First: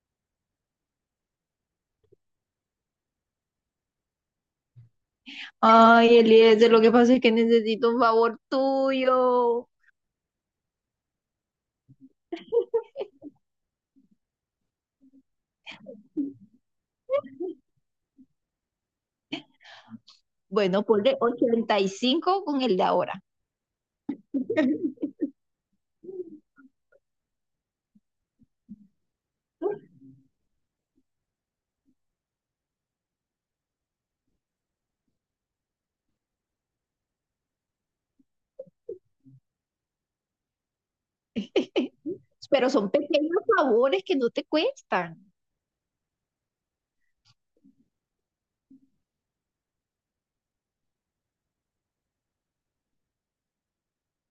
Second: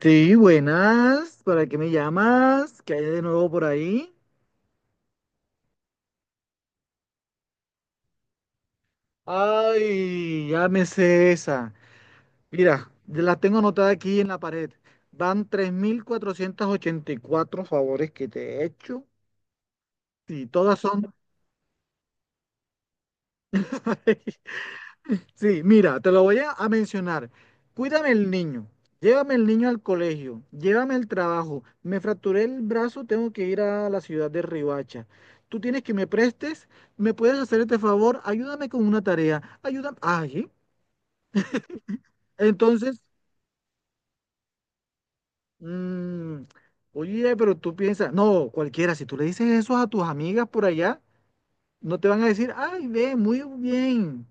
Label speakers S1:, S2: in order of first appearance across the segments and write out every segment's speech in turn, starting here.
S1: Sí, buenas. ¿Para qué me llamas? ¿Qué hay de nuevo por ahí?
S2: Ay, Eliezer, lo que pasa es que necesito un favor tuyo.
S1: Ay, ya me sé esa. Mira, la tengo anotada aquí en la pared. Van 3.484 favores que te he hecho y todas
S2: Bueno,
S1: son
S2: ponle 85 con el de ahora.
S1: Sí, mira, te lo voy a mencionar. Cuídame el niño, llévame el niño al colegio, llévame al trabajo. Me fracturé el brazo, tengo que ir a la ciudad de Ribacha. Tú tienes que me prestes, me puedes hacer este favor, ayúdame con una tarea, ayúdame. Ay,
S2: Pero son
S1: entonces,
S2: pequeños favores que no te cuestan.
S1: mm, oye, pero tú piensas, no, cualquiera, si tú le dices eso a tus amigas por allá, no te van a decir, ay, ve, muy bien.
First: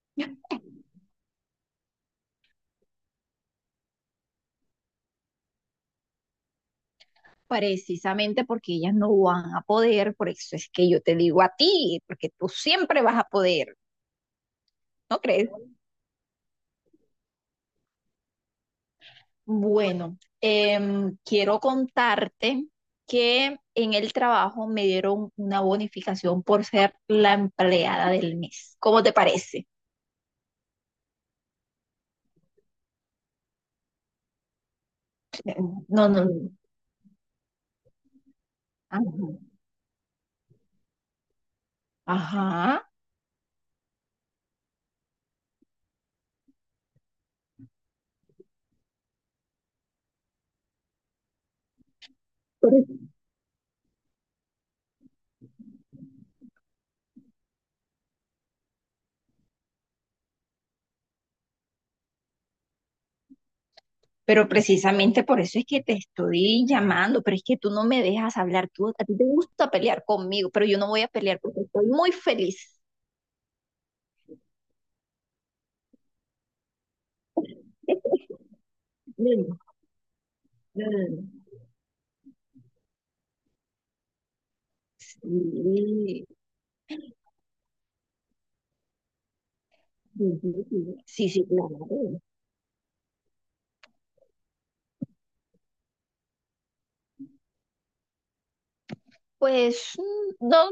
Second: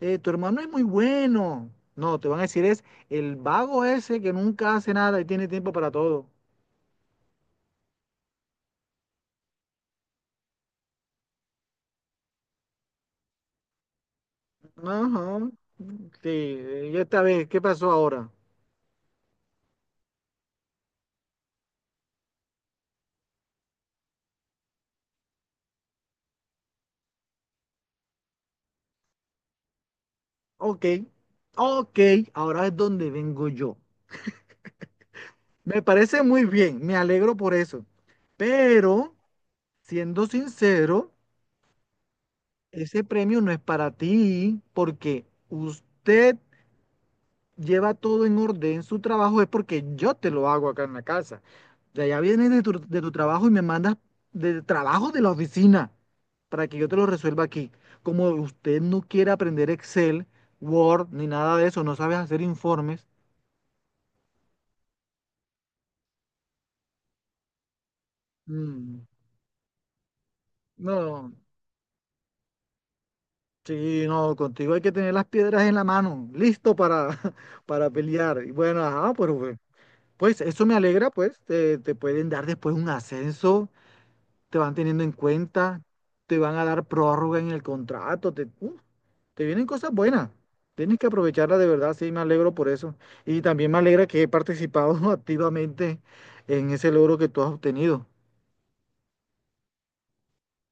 S1: Tu hermano es muy bueno. No, te van a decir es el vago ese que nunca hace nada y tiene tiempo para todo.
S2: Precisamente porque ellas no van a poder, por eso es que yo te digo a ti, porque tú siempre vas a poder, ¿no crees?
S1: Ajá. Sí, y esta vez, ¿qué pasó ahora?
S2: Bueno, quiero contarte que en el trabajo me dieron una bonificación por ser la empleada del mes. ¿Cómo te parece?
S1: Ok, ok, ahora es donde vengo yo. Me
S2: No, no,
S1: parece
S2: no.
S1: muy bien, me alegro por eso. Pero,
S2: Ajá.
S1: siendo sincero,
S2: Ajá.
S1: ese premio no es para ti porque usted lleva todo en orden, su trabajo es porque yo te lo hago acá en la casa. O sea, ya vienes de tu,
S2: Pero
S1: de tu trabajo y me mandas del trabajo de la oficina para que yo te lo resuelva aquí. Como usted no quiere aprender Excel, Word, ni nada de eso, no sabes hacer informes.
S2: pero precisamente por eso es que te estoy llamando, pero es que tú no me dejas hablar, tú,
S1: Mm,
S2: a ti te gusta pelear conmigo, pero yo no voy a
S1: no,
S2: pelear porque estoy muy feliz.
S1: sí, no, contigo hay que tener las piedras en la mano, listo para, para pelear. Y bueno, ajá, pero
S2: No,
S1: pues eso me
S2: no, no,
S1: alegra,
S2: no.
S1: pues te pueden dar después un ascenso, te van teniendo en cuenta,
S2: Sí,
S1: te van a dar prórroga en el contrato, te vienen cosas buenas.
S2: sí, sí,
S1: Tienes que
S2: sí, sí,
S1: aprovecharla de
S2: claro.
S1: verdad, sí, me alegro por eso. Y también me alegra que he participado activamente en ese logro que tú has obtenido.
S2: Pues mm, no, no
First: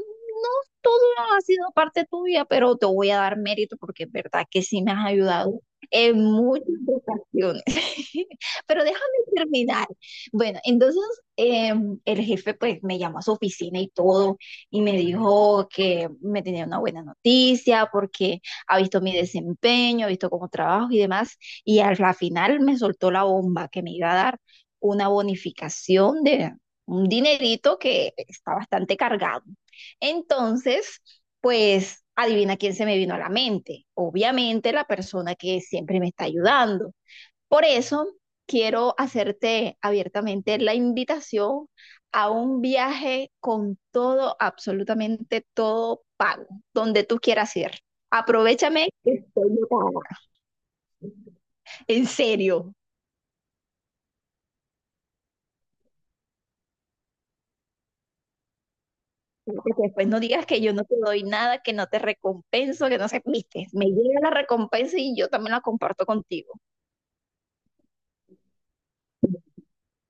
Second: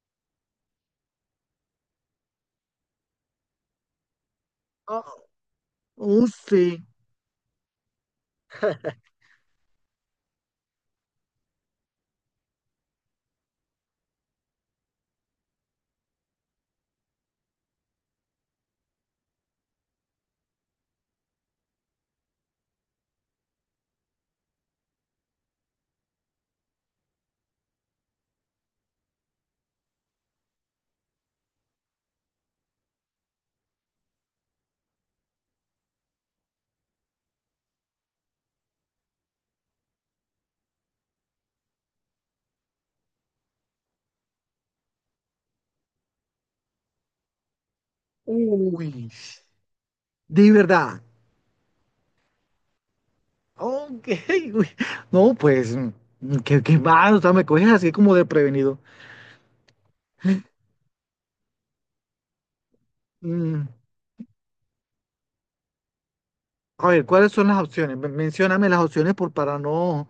S2: todo ha sido parte tuya, pero te voy a dar mérito porque es verdad que sí me has
S1: Ah,
S2: ayudado en
S1: oh,
S2: muchas
S1: sí.
S2: ocasiones. Pero déjame terminar. Bueno, entonces eh, el jefe pues me llamó a su oficina y todo, y me dijo que me tenía una buena noticia porque ha visto mi desempeño, ha visto cómo trabajo y demás. Y al la final me soltó la bomba que me iba a dar una bonificación de un dinerito que está bastante cargado. Entonces, pues adivina quién se me vino a la mente. Obviamente la persona que siempre me está ayudando. Por eso quiero hacerte abiertamente la invitación a un viaje con todo, absolutamente todo pago, donde tú quieras ir. Aprovechame
S1: Uy,
S2: que estoy ocupada.
S1: de verdad.
S2: En serio.
S1: Ok, uy. No, pues, qué mal, o sea, me coges así como desprevenido.
S2: Porque después no digas que yo no te doy nada, que no te recompenso, que no sé, viste,
S1: Mm,
S2: me llega la recompensa y yo también la comparto contigo.
S1: a ver, ¿cuáles son las opciones? Mencióname las opciones por, para no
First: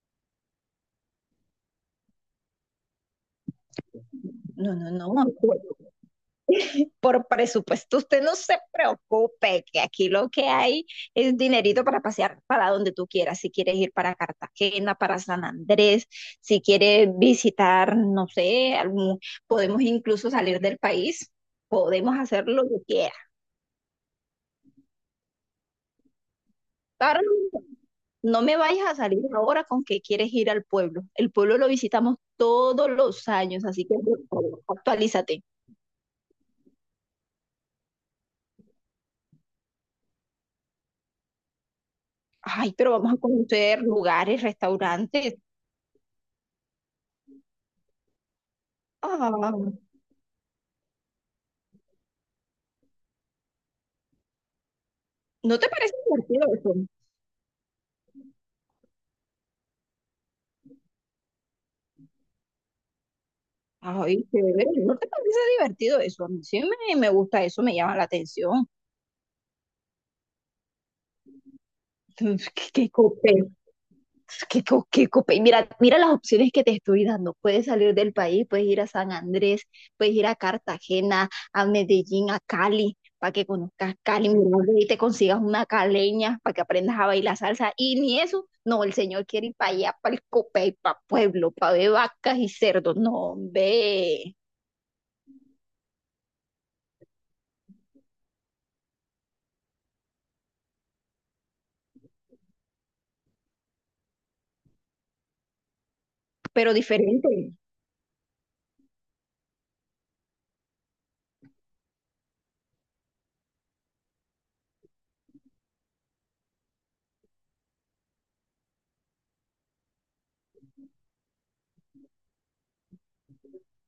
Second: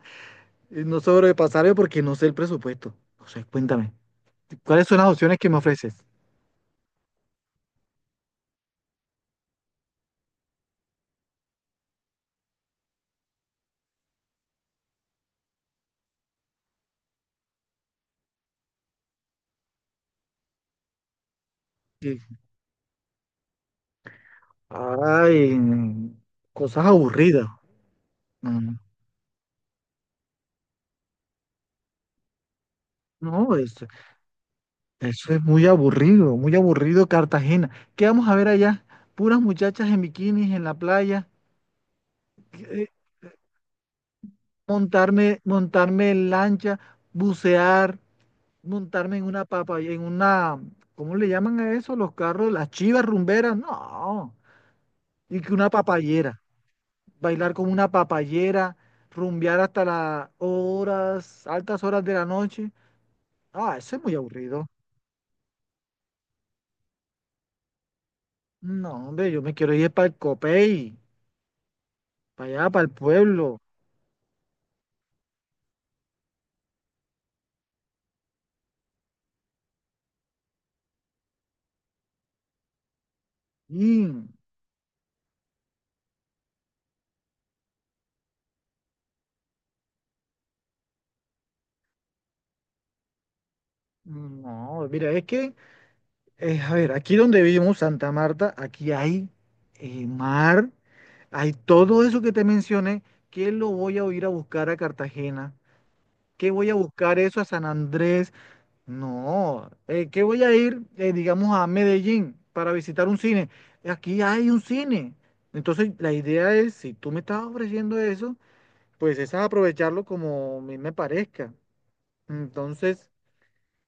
S1: No sobrepasaré porque no sé el presupuesto. No sé, cuéntame.
S2: No,
S1: ¿Cuáles
S2: no,
S1: son las
S2: no,
S1: opciones que me ofreces?
S2: por presupuesto usted no se preocupe, que aquí lo que hay es dinerito para pasear para donde tú quieras. Si quieres ir para Cartagena, para San Andrés, si quieres visitar, no sé, algún, podemos incluso salir del país, podemos
S1: Sí.
S2: hacer lo que quieras.
S1: Ay, cosas
S2: Carlos,
S1: aburridas.
S2: no me
S1: Mm,
S2: vayas a salir ahora con que quieres ir al pueblo. El pueblo lo visitamos todos los
S1: no,
S2: años, así
S1: eso,
S2: que por favor,
S1: eso
S2: actualízate.
S1: es muy aburrido Cartagena. ¿Qué vamos a ver allá? Puras muchachas en bikinis en la playa,
S2: Ay,
S1: eh,
S2: pero vamos a conocer lugares, restaurantes.
S1: montarme en lancha, bucear, montarme en
S2: Ah,
S1: una papa, en una, ¿cómo le llaman a eso? Los carros, las chivas rumberas. No, y que
S2: ¿no te
S1: una
S2: parece
S1: papayera.
S2: divertido eso?
S1: Bailar como una papayera, rumbear hasta las horas, altas horas de la noche. Ah, eso es muy
S2: Ay, chévere,
S1: aburrido.
S2: ¿no te parece divertido eso? A mí sí me gusta eso, me llama la atención.
S1: No, hombre, yo me quiero ir para el Copey, para allá, para
S2: Qué, qué
S1: el pueblo.
S2: Qué, co- qué cope- Mira, mira las opciones que te estoy dando. Puedes salir del país, puedes ir a San Andrés, puedes ir a Cartagena, a Medellín, a Cali, para que conozcas
S1: Y,
S2: Cali, mira y te consigas una caleña para que aprendas a bailar salsa. Y ni eso, no, el señor quiere ir para allá, para el Copey, para Pueblo, para ver vacas y cerdos. No, ve,
S1: no, mira, es que, a ver, aquí donde vivimos, Santa Marta, aquí hay mar, hay todo eso que te mencioné. ¿Qué lo voy a ir a buscar a Cartagena? ¿Qué voy
S2: pero
S1: a buscar
S2: diferente.
S1: eso a San Andrés? No, que voy a ir, digamos, a Medellín para visitar un cine. Aquí hay un cine. Entonces, la idea es, si tú me estás ofreciendo eso, pues es aprovecharlo como a mí me parezca. Entonces,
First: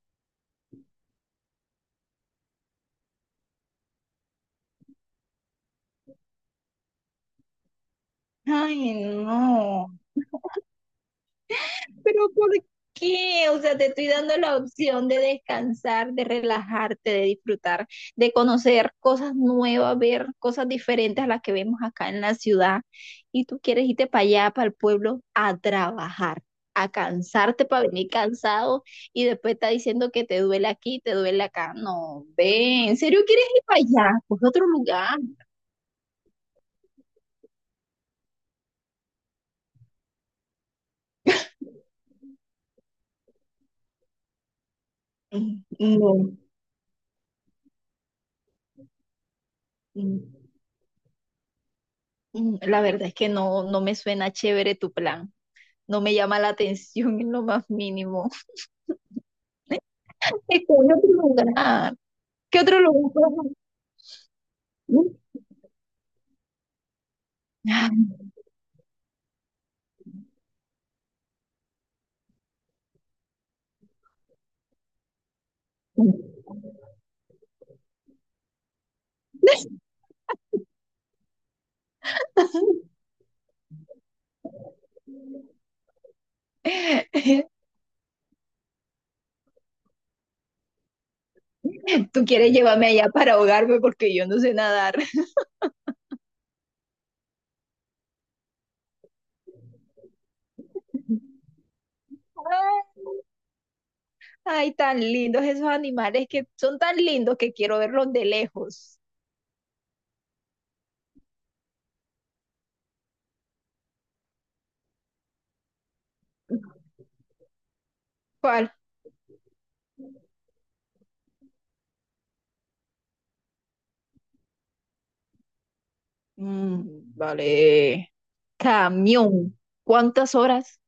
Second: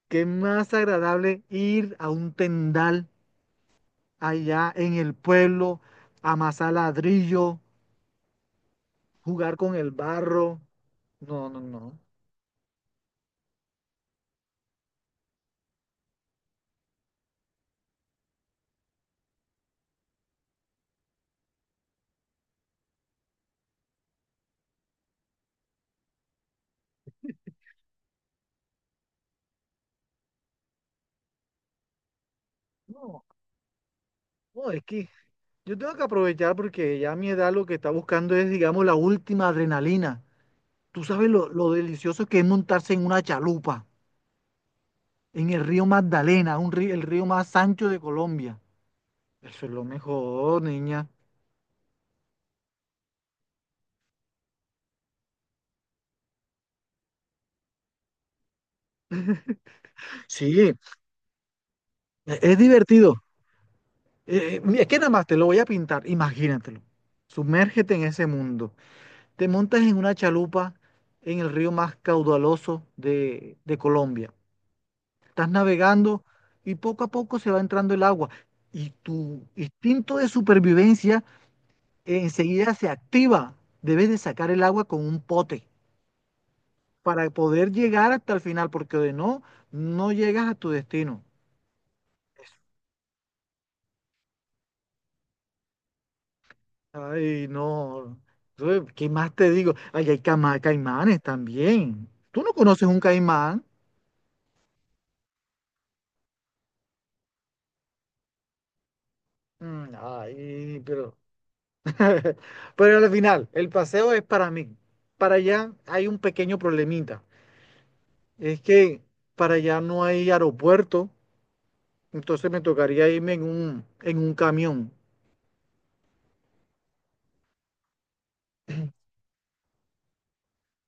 S1: qué más agradable ir a un tendal allá en el pueblo, amasar ladrillo,
S2: Ay,
S1: jugar con el
S2: no.
S1: barro. No, no, no.
S2: Pero ¿por qué? O sea, te estoy dando la opción de descansar, de relajarte, de disfrutar, de conocer cosas nuevas, ver cosas diferentes a las que vemos acá en la ciudad. Y tú quieres irte para allá, para el pueblo, a trabajar, a cansarte para venir cansado y después está diciendo que te duele aquí, te duele acá. No, ve, ¿en serio
S1: No,
S2: quieres ir para allá? Pues otro
S1: no, es que
S2: lugar.
S1: yo tengo que aprovechar porque ya a mi edad lo que está buscando es, digamos, la última adrenalina. Tú sabes lo delicioso que es montarse en una chalupa, en
S2: Mm,
S1: el río
S2: no.
S1: Magdalena, un río, el río más ancho de Colombia. Eso es lo
S2: mm,
S1: mejor, niña.
S2: La verdad es que no, no me suena chévere tu plan. No me llama la atención en lo más mínimo.
S1: Sí,
S2: Es como otro lugar.
S1: es
S2: ¿Qué otro lugar?
S1: divertido. Mira, es que nada más te lo voy a pintar, imagínatelo. Sumérgete en ese mundo. Te montas en una chalupa en el río más caudaloso de Colombia. Estás navegando y poco a poco se va entrando el agua. Y tu instinto de supervivencia enseguida se activa. Debes de sacar el agua con un pote para poder llegar hasta el final, porque de no, no llegas a tu destino.
S2: Tú quieres llevarme allá para ahogarme porque yo no sé nadar.
S1: Ay, no. Uy, ¿qué más te digo? Ay, hay caimanes también. ¿Tú no conoces un caimán?
S2: Ay, tan lindos esos animales, que son tan lindos que quiero verlos de lejos.
S1: Mm, ay, pero pero al final, el paseo es para mí. Para allá hay un pequeño problemita. Es
S2: ¿Cuál?
S1: que para allá no hay aeropuerto, entonces me tocaría irme en un camión.
S2: Mm, vale. Camión. ¿Cuántas horas?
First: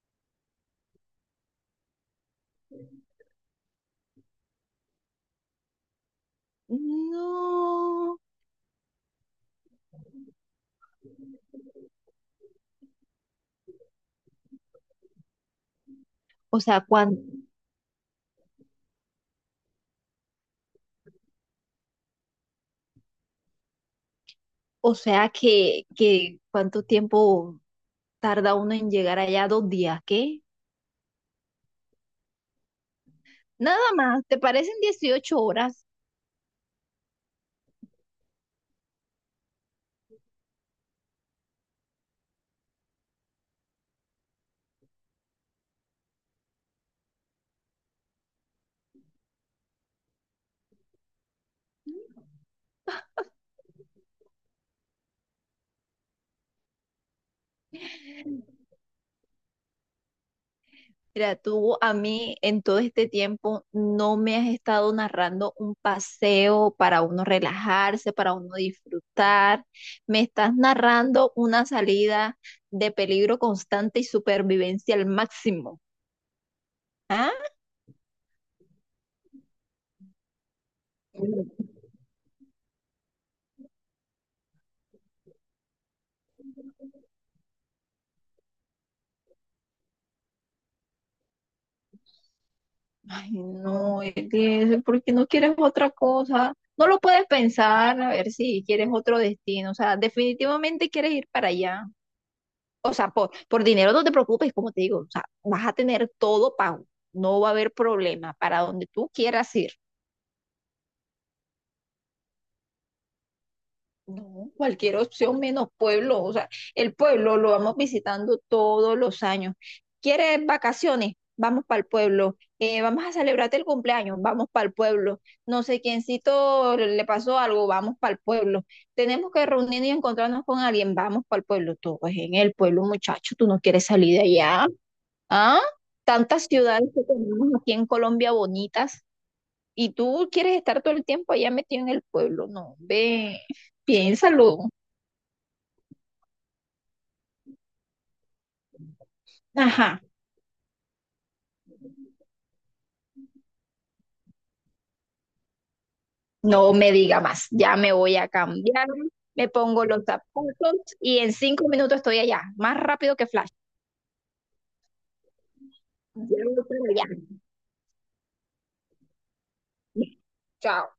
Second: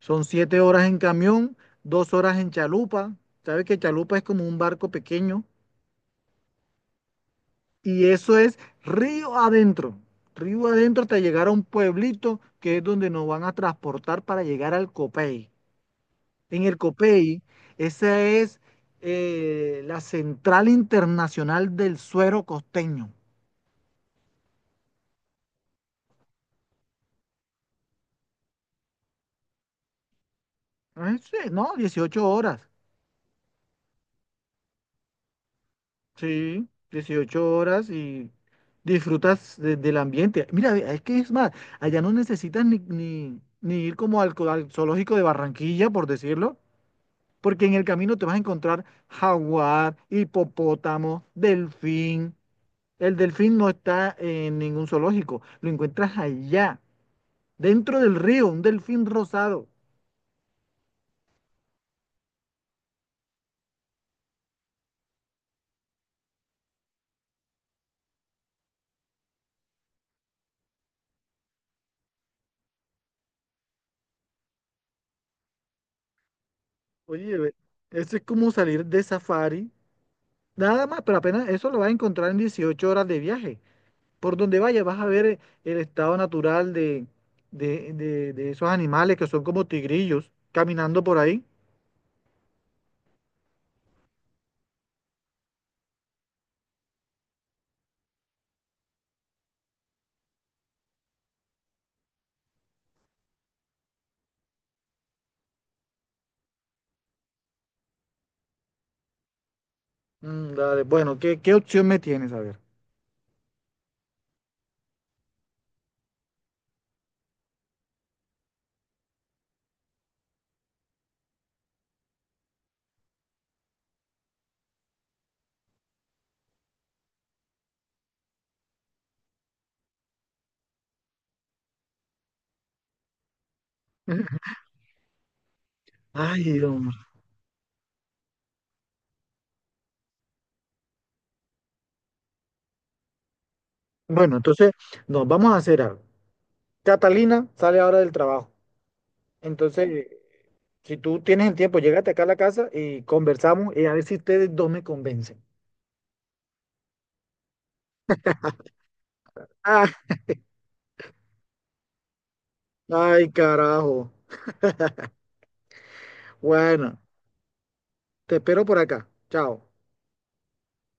S1: Son 7 horas en camión, 2 horas en chalupa. ¿Sabes que chalupa es como un barco pequeño? Y
S2: No.
S1: eso es río adentro. Río adentro hasta llegar a un pueblito que es donde nos van a transportar para llegar al Copey.
S2: O
S1: En el
S2: sea, ¿cuán-
S1: Copey, esa es la central internacional del suero costeño.
S2: o sea que ¿cuánto tiempo tarda uno en llegar allá? Dos días, ¿qué?
S1: Ah, sí, no, 18 horas.
S2: Nada más, ¿te parecen 18 horas?
S1: Sí, 18 horas y disfrutas del ambiente. Mira, ve, es que es más, allá no necesitas ni ir como al zoológico de Barranquilla, por decirlo, porque en el camino te vas a encontrar jaguar, hipopótamo, delfín. El delfín no está en ningún zoológico, lo encuentras allá, dentro del río, un delfín rosado.
S2: Mira, tú a mí en todo este tiempo no me has estado narrando un paseo para uno relajarse, para uno disfrutar. Me estás narrando una salida de peligro constante y supervivencia al máximo. ¿Ah?
S1: Oye, ve, eso es como salir de safari, nada más, pero apenas eso lo vas a encontrar en 18 horas de viaje. Por donde vaya vas a ver el estado natural de esos animales que son como tigrillos caminando por ahí.
S2: Ay, no, Eliezer, ¿por qué no quieres otra cosa? No lo puedes pensar, a ver si quieres otro destino. O sea, definitivamente quieres ir para allá. O sea, por dinero no te preocupes, como te digo, o sea, vas a tener todo pago, no va a haber problema para donde tú quieras ir.
S1: Mm, dale, bueno, ¿qué opción me tienes? A ver.
S2: No, cualquier opción menos pueblo, o sea, el pueblo lo vamos visitando todos los años. ¿Quieres vacaciones? Vamos para el pueblo. Vamos a celebrarte el cumpleaños, vamos para el pueblo. No sé quiéncito le pasó algo, vamos para el pueblo. Tenemos que reunirnos y encontrarnos con alguien, vamos para el pueblo. Todo es en el pueblo, muchacho, tú no quieres salir de allá. Ah, tantas
S1: Ay,
S2: ciudades
S1: hombre.
S2: que tenemos aquí en Colombia bonitas y tú quieres estar todo el tiempo allá metido en el pueblo. No, ve,
S1: Bueno,
S2: piénsalo.
S1: entonces nos vamos a hacer algo. Catalina sale ahora del trabajo.
S2: Ajá,
S1: Entonces, si tú tienes el tiempo, llégate acá a la casa y conversamos y a ver si ustedes dos me convencen.
S2: no me diga más. Ya me voy a cambiar, me pongo
S1: Ah,
S2: los zapatos y en 5 minutos estoy allá, más rápido que
S1: ay,
S2: flash.
S1: carajo.
S2: Ya voy para
S1: Bueno,
S2: allá.
S1: te espero por acá. Chao.
S2: Chao.